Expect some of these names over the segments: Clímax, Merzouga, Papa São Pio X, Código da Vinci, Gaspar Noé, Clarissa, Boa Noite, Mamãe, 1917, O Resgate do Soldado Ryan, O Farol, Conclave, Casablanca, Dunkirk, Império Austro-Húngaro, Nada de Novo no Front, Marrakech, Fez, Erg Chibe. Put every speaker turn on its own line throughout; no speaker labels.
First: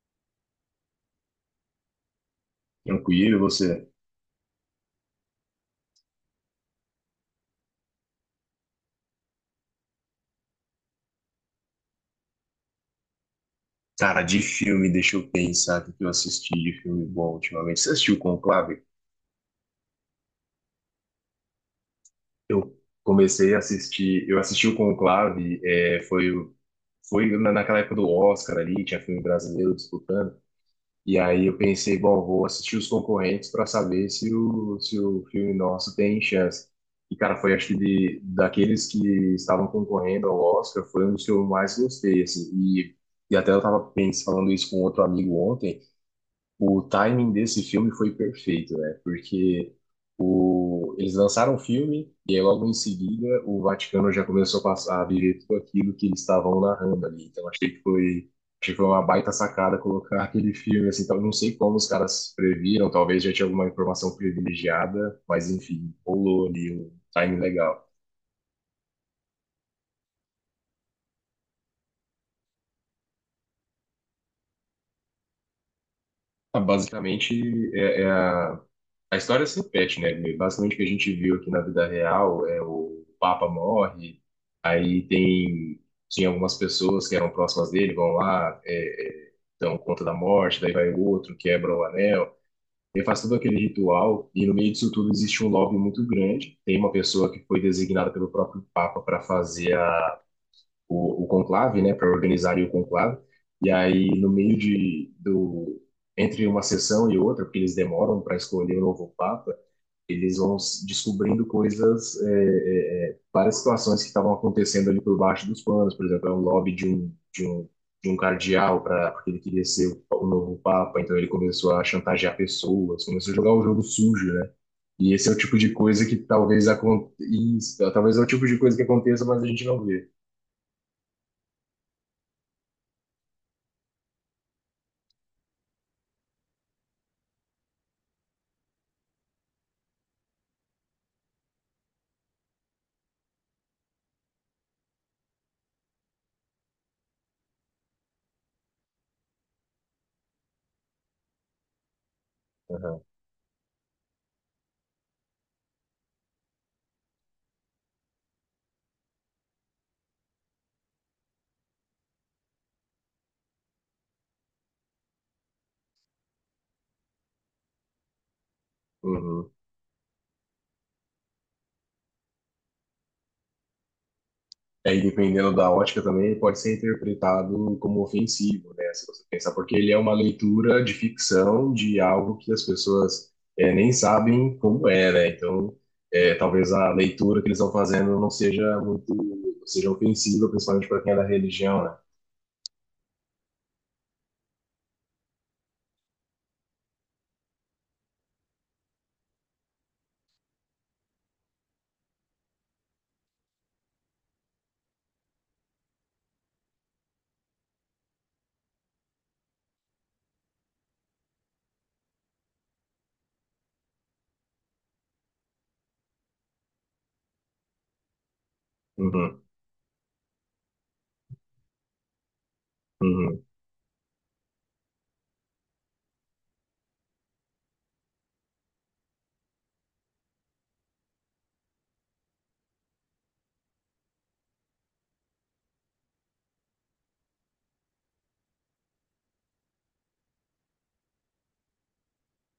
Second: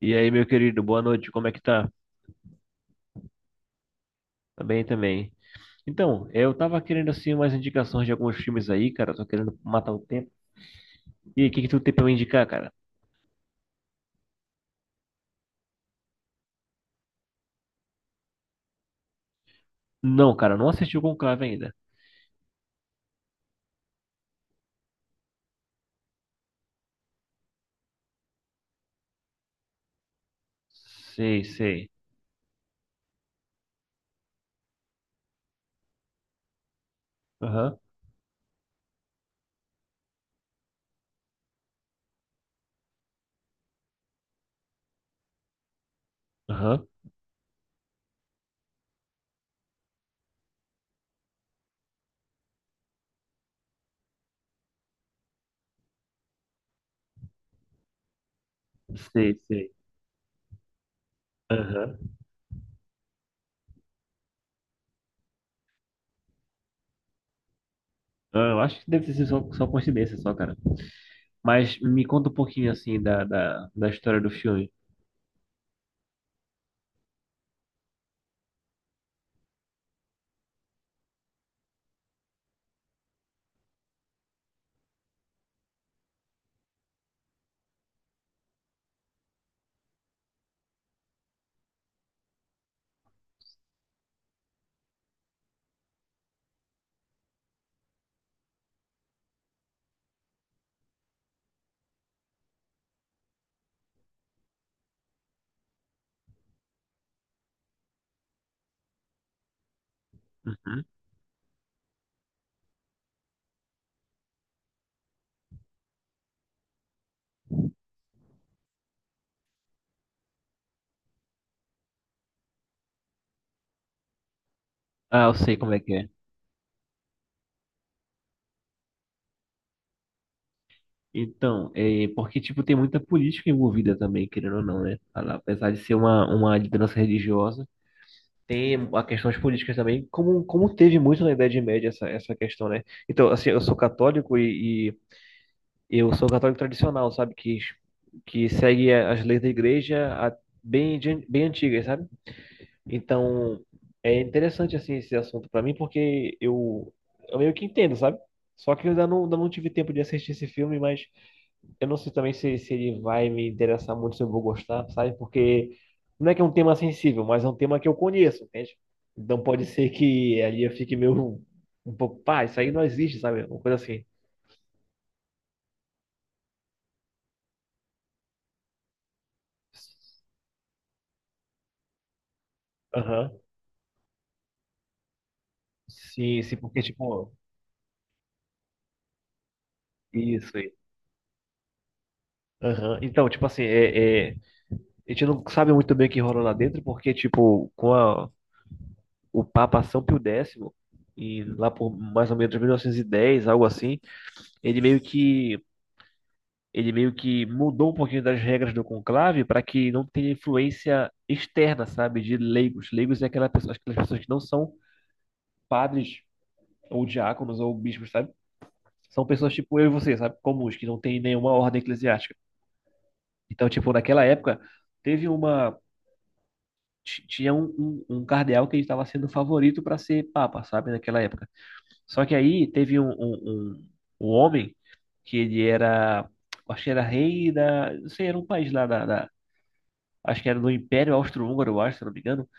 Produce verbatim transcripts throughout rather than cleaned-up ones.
E aí, meu querido, boa noite, como é que tá?
Tranquilo, você?
Tá bem também. Então, eu tava querendo assim umas indicações de alguns filmes aí, cara, tô querendo matar o tempo. E aí, o que que tu tem pra me indicar, cara?
Cara, de filme, deixa eu pensar o que eu assisti de filme bom ultimamente. Você assistiu Conclave?
Não, cara, não assisti o Conclave ainda.
Eu comecei a assistir, eu assisti o Conclave, é, foi, o- foi na- naquela época do Oscar ali, tinha filme brasileiro disputando, e
Sei,
aí eu
sei.
pensei, bom, vou assistir os concorrentes para saber se o, se o filme nosso tem chance. E, cara, foi acho que
Aham,
de, daqueles que estavam concorrendo ao Oscar, foi um dos que eu mais gostei, assim, e, e até eu tava pensando, falando isso com outro amigo ontem. O
aham.
timing desse filme foi perfeito, né? Porque o... eles lançaram o filme e aí logo em seguida o Vaticano já começou a passar a viver tudo aquilo que eles estavam narrando ali. Então achei que foi, achei que foi uma baita
Sei, sei.
sacada colocar aquele filme assim. Então, não sei como os
Aham.
caras previram, talvez já tinha alguma informação privilegiada, mas enfim, rolou ali um timing legal.
Ah, Eu acho que deve ter sido só, só coincidência só, cara. Mas me conta um pouquinho assim da, da, da história do filme.
Ah, basicamente, é, é a a história se repete, né? Basicamente o que a gente viu aqui na vida real é o Papa morre, aí tem tinha algumas pessoas que eram próximas dele, vão lá, é, é, dão conta da morte, daí vai o outro, quebra o anel, ele faz todo aquele ritual e no meio disso tudo existe um lobby muito grande. Tem uma pessoa que foi designada pelo próprio Papa para fazer a o, o conclave, né, para organizar o conclave. E aí, no meio de, do, entre uma sessão e outra, porque eles demoram para escolher o novo papa, eles vão s-
Uhum.
descobrindo coisas, é, é, é, várias situações que estavam acontecendo ali por baixo dos panos. Por exemplo, é um lobby de um, de um, de um cardeal, pra, porque ele queria ser o, o novo papa, então ele começou a chantagear pessoas, começou a jogar o jogo sujo, né? E
Ah,
esse é
eu
o
sei
tipo de
como é que
coisa
é.
que talvez aconteça, talvez é o tipo de coisa que aconteça, mas a gente não vê.
Então, é porque, tipo, tem muita política envolvida também, querendo ou não, né? Apesar de ser uma, uma liderança religiosa, tem a questões políticas também, como, como teve muito na Idade Média essa, essa questão, né? Então, assim, eu sou católico e, e eu sou católico tradicional, sabe? Que, que segue as leis da igreja a- bem, de- bem antigas, sabe?
Aham.
Então, é interessante, assim, esse assunto pra mim, porque eu, eu meio que entendo, sabe? Só que eu ainda não, ainda não tive tempo de assistir esse filme, mas eu não sei também se, se ele vai me interessar muito, se eu vou gostar, sabe? Porque não é que é um tema sensível, mas é um tema que eu conheço, entende? Então
Uhum.
pode ser que ali eu fique meio um pouco, pá, isso aí não existe, sabe? Uma coisa assim.
É. E aí, dependendo da ótica também, ele pode ser interpretado como ofensivo, né? Se você pensar, porque ele é uma leitura de ficção de algo que as pessoas
Aham.
eh, nem sabem como é, né? Então, eh,
Sim, sim,
talvez
porque,
a
tipo,
leitura que eles estão fazendo não seja muito, seja ofensiva,
isso aí.
principalmente para quem é da religião, né?
Aham. Então, tipo assim, é, é, a gente não sabe muito bem o que rolou lá dentro, porque, tipo, com a, o Papa São Pio X, e lá por mais ou menos mil novecentos e dez, algo assim, ele meio que Ele meio que mudou um pouquinho das regras do conclave para que não tenha influência externa, sabe, de leigos. Leigos é aquela pessoa, aquelas pessoas que não são padres ou diáconos ou bispos, sabe? São
Uhum,
pessoas tipo eu e você, sabe? Comuns, que não tem nenhuma ordem eclesiástica.
uhum.
Então, tipo, naquela época, teve uma. ti- tinha um, um, um cardeal que ele estava sendo favorito para ser papa, sabe, naquela época. Só que aí teve um, um, um, um homem que ele era. Acho que era rei da. Não sei, era um país lá da, da acho que era do Império Austro-Húngaro, eu acho, se não me engano.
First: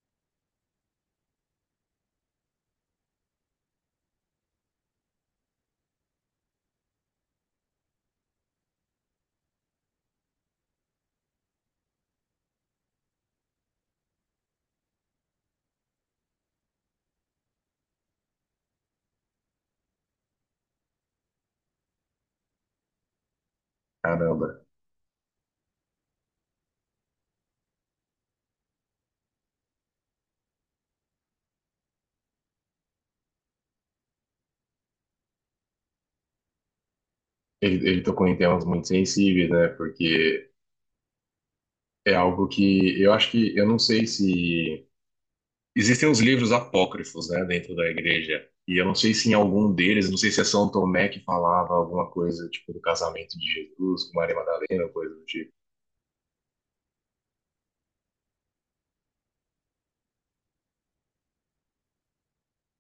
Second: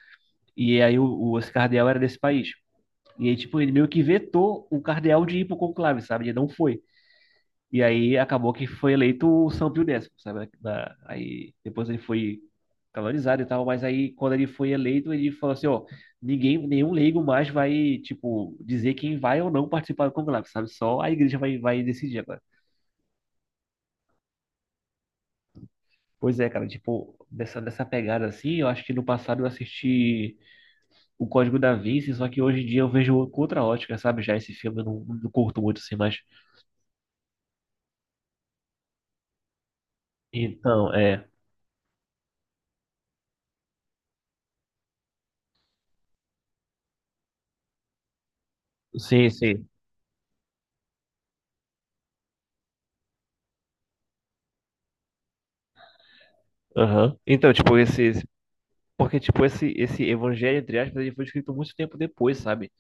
E aí o, o- esse cardeal era desse país. E aí, tipo, ele meio que vetou o cardeal de ir pro conclave, sabe? Ele não foi. E aí acabou que foi eleito o São Pio X, sabe? Da- aí depois ele foi canonizado e tal, mas aí quando ele foi eleito, ele falou assim, ó, ninguém, nenhum leigo mais vai, tipo, dizer quem vai ou não participar do conclave, sabe? Só a igreja vai, vai decidir agora.
Caramba.
Pois é, cara, tipo, dessa, dessa pegada assim, eu acho que no passado eu assisti o Código da Vinci, só que hoje em dia eu vejo com outra ótica, sabe? Já esse filme eu não, não curto muito assim, mas.
Ele, ele tocou em temas muito sensíveis, né? Porque
Então, é.
é algo que eu acho que, eu não sei se existem os livros apócrifos, né, dentro da igreja. E eu não sei se
Sim,
em
sim.
algum deles, não sei se é São Tomé que falava alguma coisa, tipo, do casamento de Jesus com Maria Madalena, coisa do tipo.
Aham. Então, tipo, esse. esse- porque, tipo, esse, esse evangelho, entre aspas, ele foi escrito muito tempo depois, sabe?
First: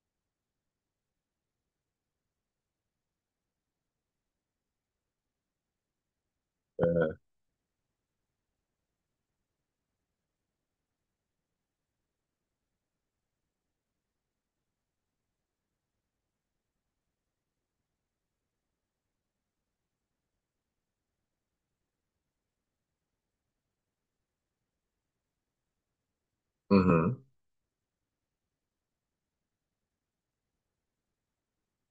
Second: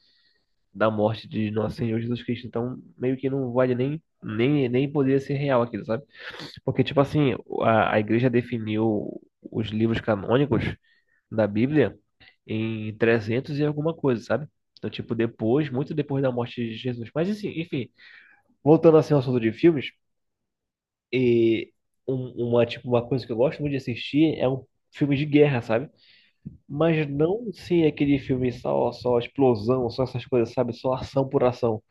Da morte de nosso Senhor Jesus Cristo. Então, meio que não vale nem, nem, nem poderia ser real aquilo, sabe? Porque, tipo assim, a, a igreja definiu os livros canônicos da Bíblia em trezentos e alguma coisa, sabe? Então, tipo, depois, muito depois da morte de Jesus. Mas, assim, enfim, Voltando assim ao assunto de filmes, e um- uma, tipo, uma coisa que eu gosto muito de assistir é um filme de guerra, sabe? Mas
Uhum,
não sim aquele filme só, só explosão, só essas coisas, sabe? Só ação por ação.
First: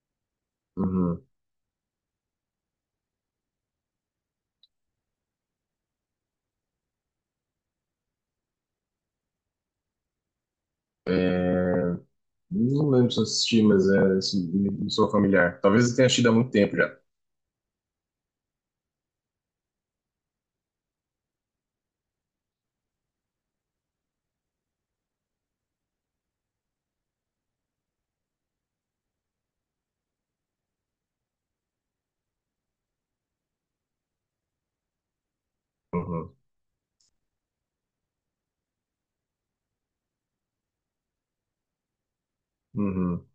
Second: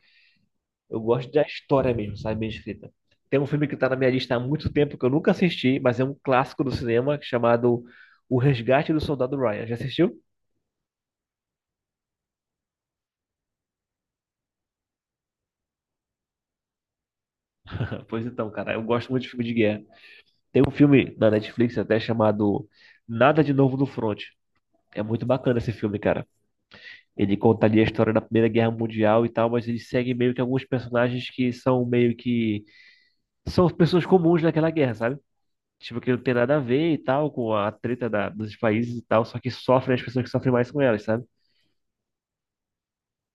Eu
uhum.
gosto da história mesmo, sabe? Bem escrita. Tem um filme que tá na minha lista há muito tempo que eu nunca assisti, mas é um clássico do cinema chamado O Resgate do Soldado Ryan. Já assistiu?
É. Não lembro se eu assisti, mas é, isso me- me sou familiar. Talvez eu tenha assistido há muito tempo já.
Pois então, cara, eu gosto muito de filme de guerra. Tem um filme na Netflix até chamado Nada de Novo no Front. É muito bacana esse filme, cara. Ele conta ali a história da Primeira Guerra Mundial e tal, mas ele segue meio que alguns personagens que são meio que. São pessoas comuns naquela guerra, sabe? Tipo, que não tem
Uhum,
nada a ver e tal, com a treta da- dos países e tal, só que sofrem as pessoas que sofrem mais com elas, sabe?
uhum.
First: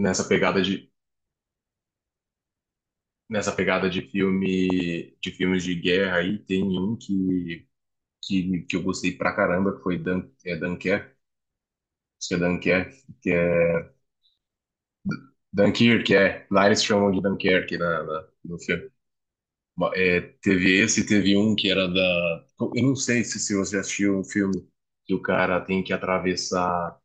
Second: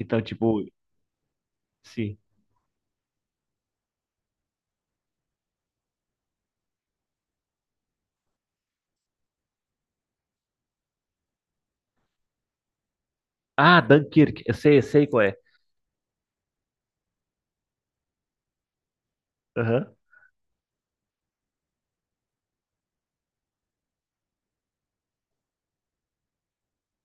Então,
pegada
tipo,
de,
sim.
nessa pegada de filme, de filmes de guerra aí, tem um que, que, que eu gostei pra caramba, que foi Dan, é Dunkerque, acho que é Dunkerque, que
Ah,
é
Dunkirk, eu sei, eu sei qual é.
Dunkirk, é. Lars chamam de Dunkirk na, na- no filme. Ba-
Aham.
É, teve esse, teve um que era da. Eu não sei se, se você assistiu um filme que o cara tem que atravessar.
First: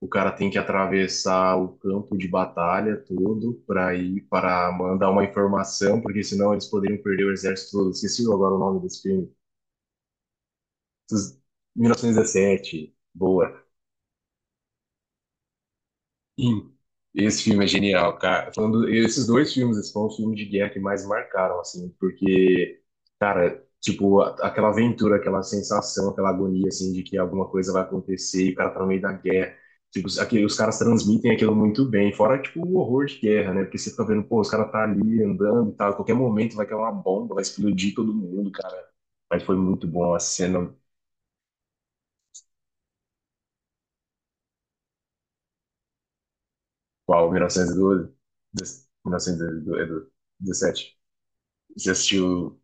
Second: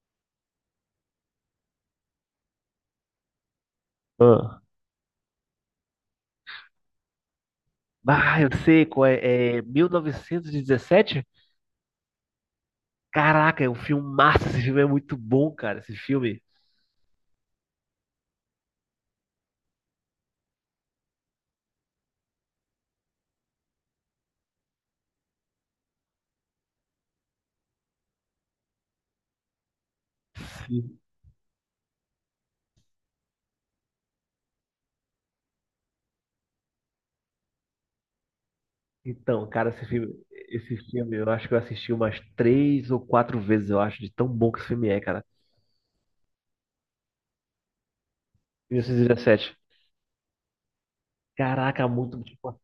O cara tem que atravessar o campo de batalha todo para ir
Ah.
para mandar uma informação, porque senão eles poderiam perder o exército todo. Esqueci
Ah, eu
agora o nome
sei
desse
qual
filme.
é. É mil novecentos e dezessete.
Esses- mil novecentos e dezessete. Boa.
Caraca, é um filme massa, esse filme é muito bom, cara, esse filme.
Sim. Esse filme é genial, cara. Falando, esses dois filmes, esses foram os filmes de guerra que mais marcaram, assim, porque, cara, tipo, a- aquela aventura, aquela sensação, aquela agonia, assim, de que alguma coisa vai acontecer e o cara tá no meio da guerra. Tipo, os- aquele, os caras transmitem aquilo muito bem, fora, tipo, o horror de guerra, né? Porque você fica vendo, pô, os caras tá ali andando e tal, qualquer momento vai cair uma bomba, vai explodir todo mundo, cara. Mas
Então,
foi
cara,
muito
esse
bom
filme,
a cena.
esse filme eu acho que eu assisti umas três ou quatro vezes, eu acho, de tão bom que esse filme é, cara.
Qual, mil novecentos e doze?
mil novecentos e dezessete.
Dezessete.
Caraca,
Você
muito,
assistiu.
tipo,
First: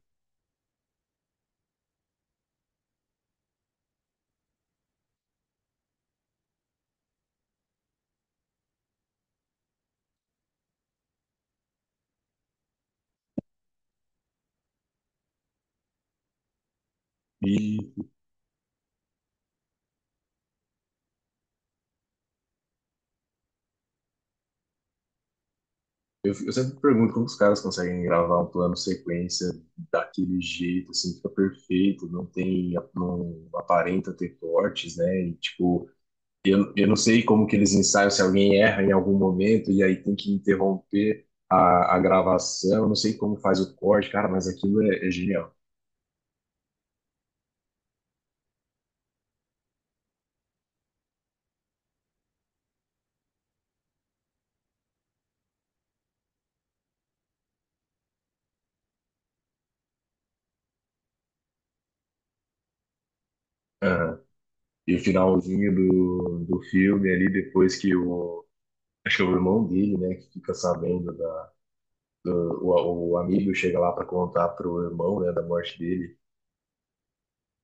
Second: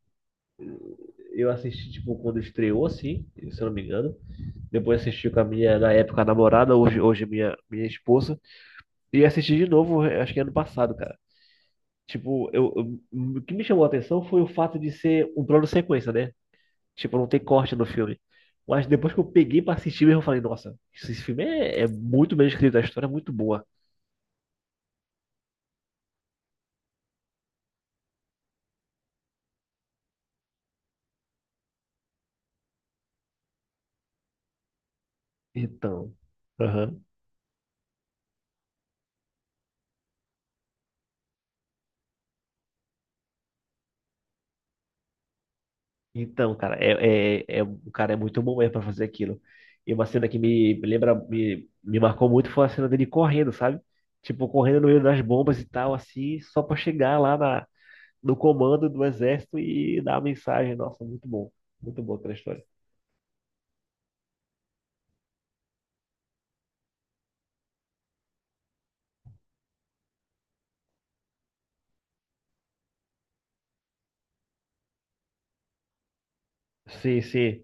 eu assisti, tipo, quando estreou, assim, se eu não me engano. Depois assisti com a minha, na época, a namorada, hoje, hoje minha, minha esposa. E assisti de novo, acho que ano passado, cara. Tipo, eu, eu- o que me chamou a atenção foi o fato de ser um plano sequência, né? Tipo, não tem corte
E
no filme. Mas depois que eu peguei pra assistir mesmo, eu falei, nossa, esse filme é, é muito bem escrito, a história é muito boa.
eu, eu sempre pergunto como os caras conseguem gravar um plano sequência daquele jeito, assim, fica perfeito, não tem, não aparenta ter cortes, né? E, tipo,
Então,
eu, eu não
aham.
sei como que eles ensaiam, se alguém erra em algum momento e aí tem que interromper a, a gravação, não sei como faz o corte, cara, mas aquilo é, é genial.
Então, cara, é, é, é- o cara é muito bom mesmo pra fazer aquilo. E uma cena que me lembra, me, me marcou muito foi a cena dele correndo, sabe? Tipo, correndo no meio das bombas e tal, assim, só pra chegar lá na, no comando do exército e dar a mensagem. Nossa, muito bom. Muito boa aquela história.
Aham. E o finalzinho do, do filme ali, depois que o, acho que é o irmão dele, né, que fica sabendo. O o amigo chega lá pra contar pro irmão, né, da morte dele.
Sim, sim.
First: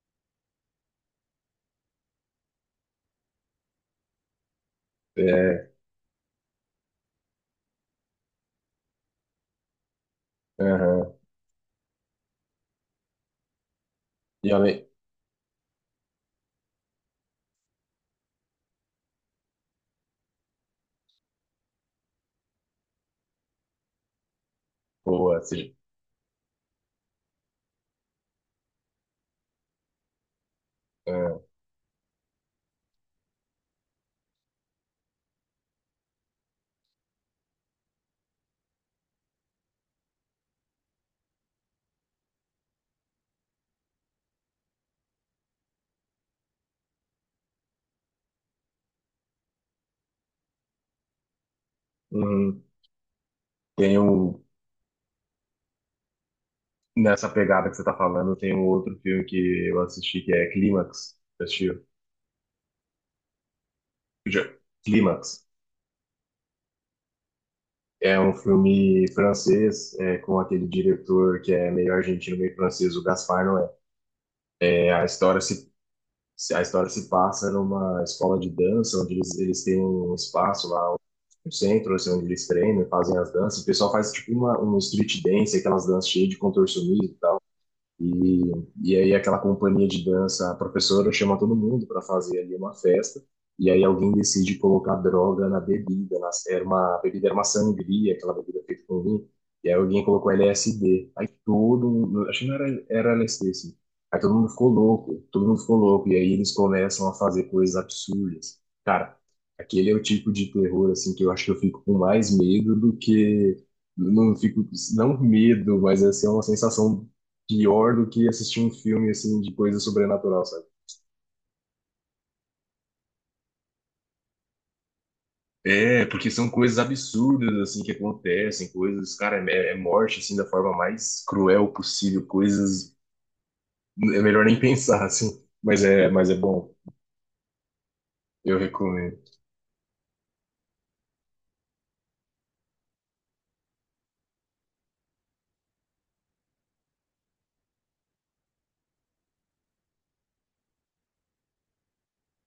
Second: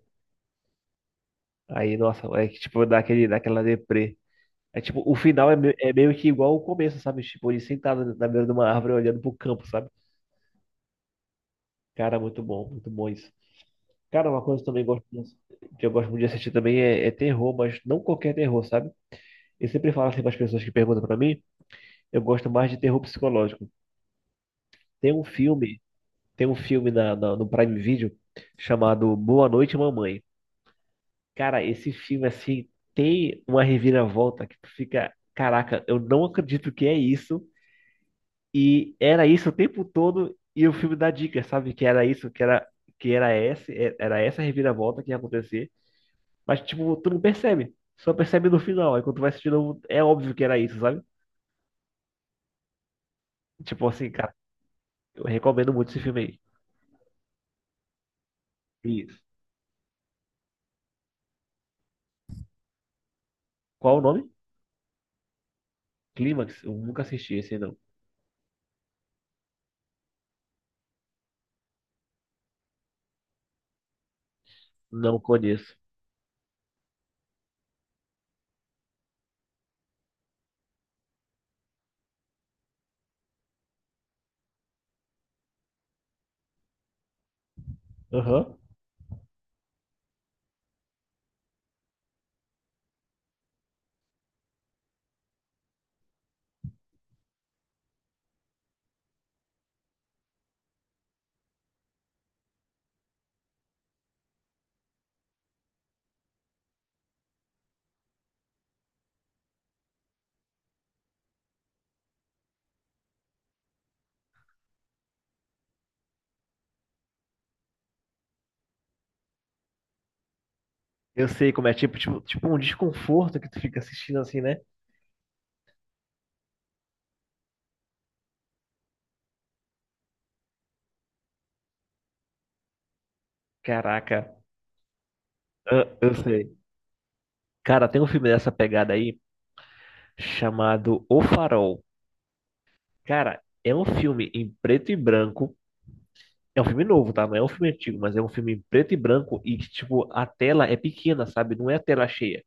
Aí, nossa, é que, tipo, dá aquele, dá aquela deprê. É tipo, o final é,
É.
me- é meio que igual o começo, sabe? Tipo, ele sentado na beira de uma árvore olhando pro campo, sabe?
Aham.
Cara, muito bom, muito bom isso. Cara, uma
E
coisa que eu também
além,
gosto muito- que eu gosto muito de assistir também é, é terror, mas não qualquer terror, sabe? Eu sempre falo assim para as pessoas que perguntam para mim, eu gosto mais de terror psicológico. Tem um
boa, assim,
filme tem um filme na, na- no Prime Video chamado Boa Noite, Mamãe.
é,
Cara, esse filme assim tem uma reviravolta que tu fica, caraca, eu não acredito que é isso e era isso o tempo todo e o filme dá dicas, sabe? Que era isso, que era que era esse, é, era essa reviravolta que ia acontecer. Mas, tipo, tu não percebe. Só percebe no final. Aí quando tu vai assistir de novo, é óbvio que era isso, sabe?
uhum.
Tipo
Tem
assim, cara,
um,
eu recomendo muito esse filme aí.
nessa pegada que você tá falando, tem um outro
Isso.
filme que eu assisti que é Clímax. Você assistiu?
Qual o nome?
Já- Clímax.
Clímax? Eu nunca assisti esse aí, não.
É um filme francês, é, com aquele diretor que é meio argentino, meio francês, o Gaspar Noé. É, É, a
Não
história se
conheço.
se- A história se passa numa escola de dança, onde eles, eles têm um espaço lá, um centro, assim, onde eles treinam, e fazem as danças. O pessoal faz tipo uma, um street dance, aquelas danças cheias de contorcionismo. E,
Aham.
e aí aquela companhia de dança, a professora chama todo mundo para fazer ali uma festa, e aí alguém decide colocar droga na bebida, na, era uma a bebida era uma sangria, aquela bebida feita com vinho, e aí alguém colocou L S D. Aí todo mundo, acho que não era, era L S D, assim. Aí todo mundo ficou louco, todo mundo ficou louco, e aí eles começam a fazer coisas absurdas. Cara, aquele é o tipo de terror, assim, que eu acho que eu fico com mais medo do que não fico, não medo, mas assim, é uma sensação pior do que assistir um filme assim de coisa sobrenatural, sabe?
Eu sei como é, tipo, tipo, tipo um desconforto que tu fica assistindo assim, né?
É, porque são coisas absurdas, assim, que acontecem, coisas, cara, é, é morte, assim, da forma mais cruel possível, coisas,
Caraca.
é melhor nem pensar, assim, mas
Ah,
é,
Eu
mas é
sei.
bom,
Cara, tem um filme dessa
eu
pegada aí
recomendo.
chamado O Farol. Cara, é um filme em preto e branco. É um filme novo, tá? Não é um filme antigo, mas é um filme em preto e branco e que, tipo, a tela é pequena, sabe? Não é a tela cheia.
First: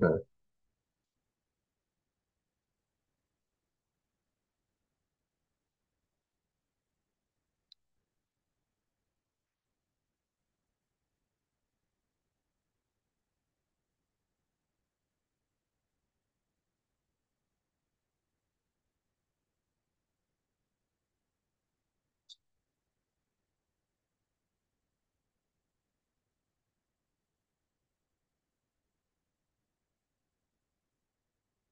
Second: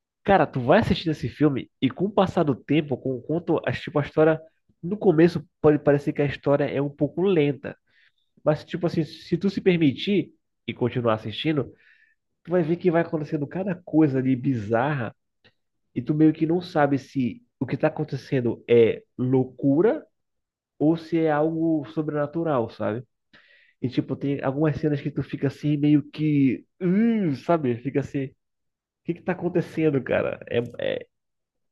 É.
Cara, tu vai assistindo esse filme e com o passar do tempo, com o quanto, as- tipo, a história. No começo pode parecer que a história é um pouco lenta, mas, tipo assim, se tu se permitir e continuar assistindo, tu vai ver que vai acontecendo cada coisa ali bizarra e tu meio que não sabe se o que tá acontecendo é loucura ou se é algo sobrenatural, sabe? E, tipo, tem algumas cenas que tu fica assim, meio que. "Hum", sabe? Fica assim. O que que tá acontecendo, cara? É,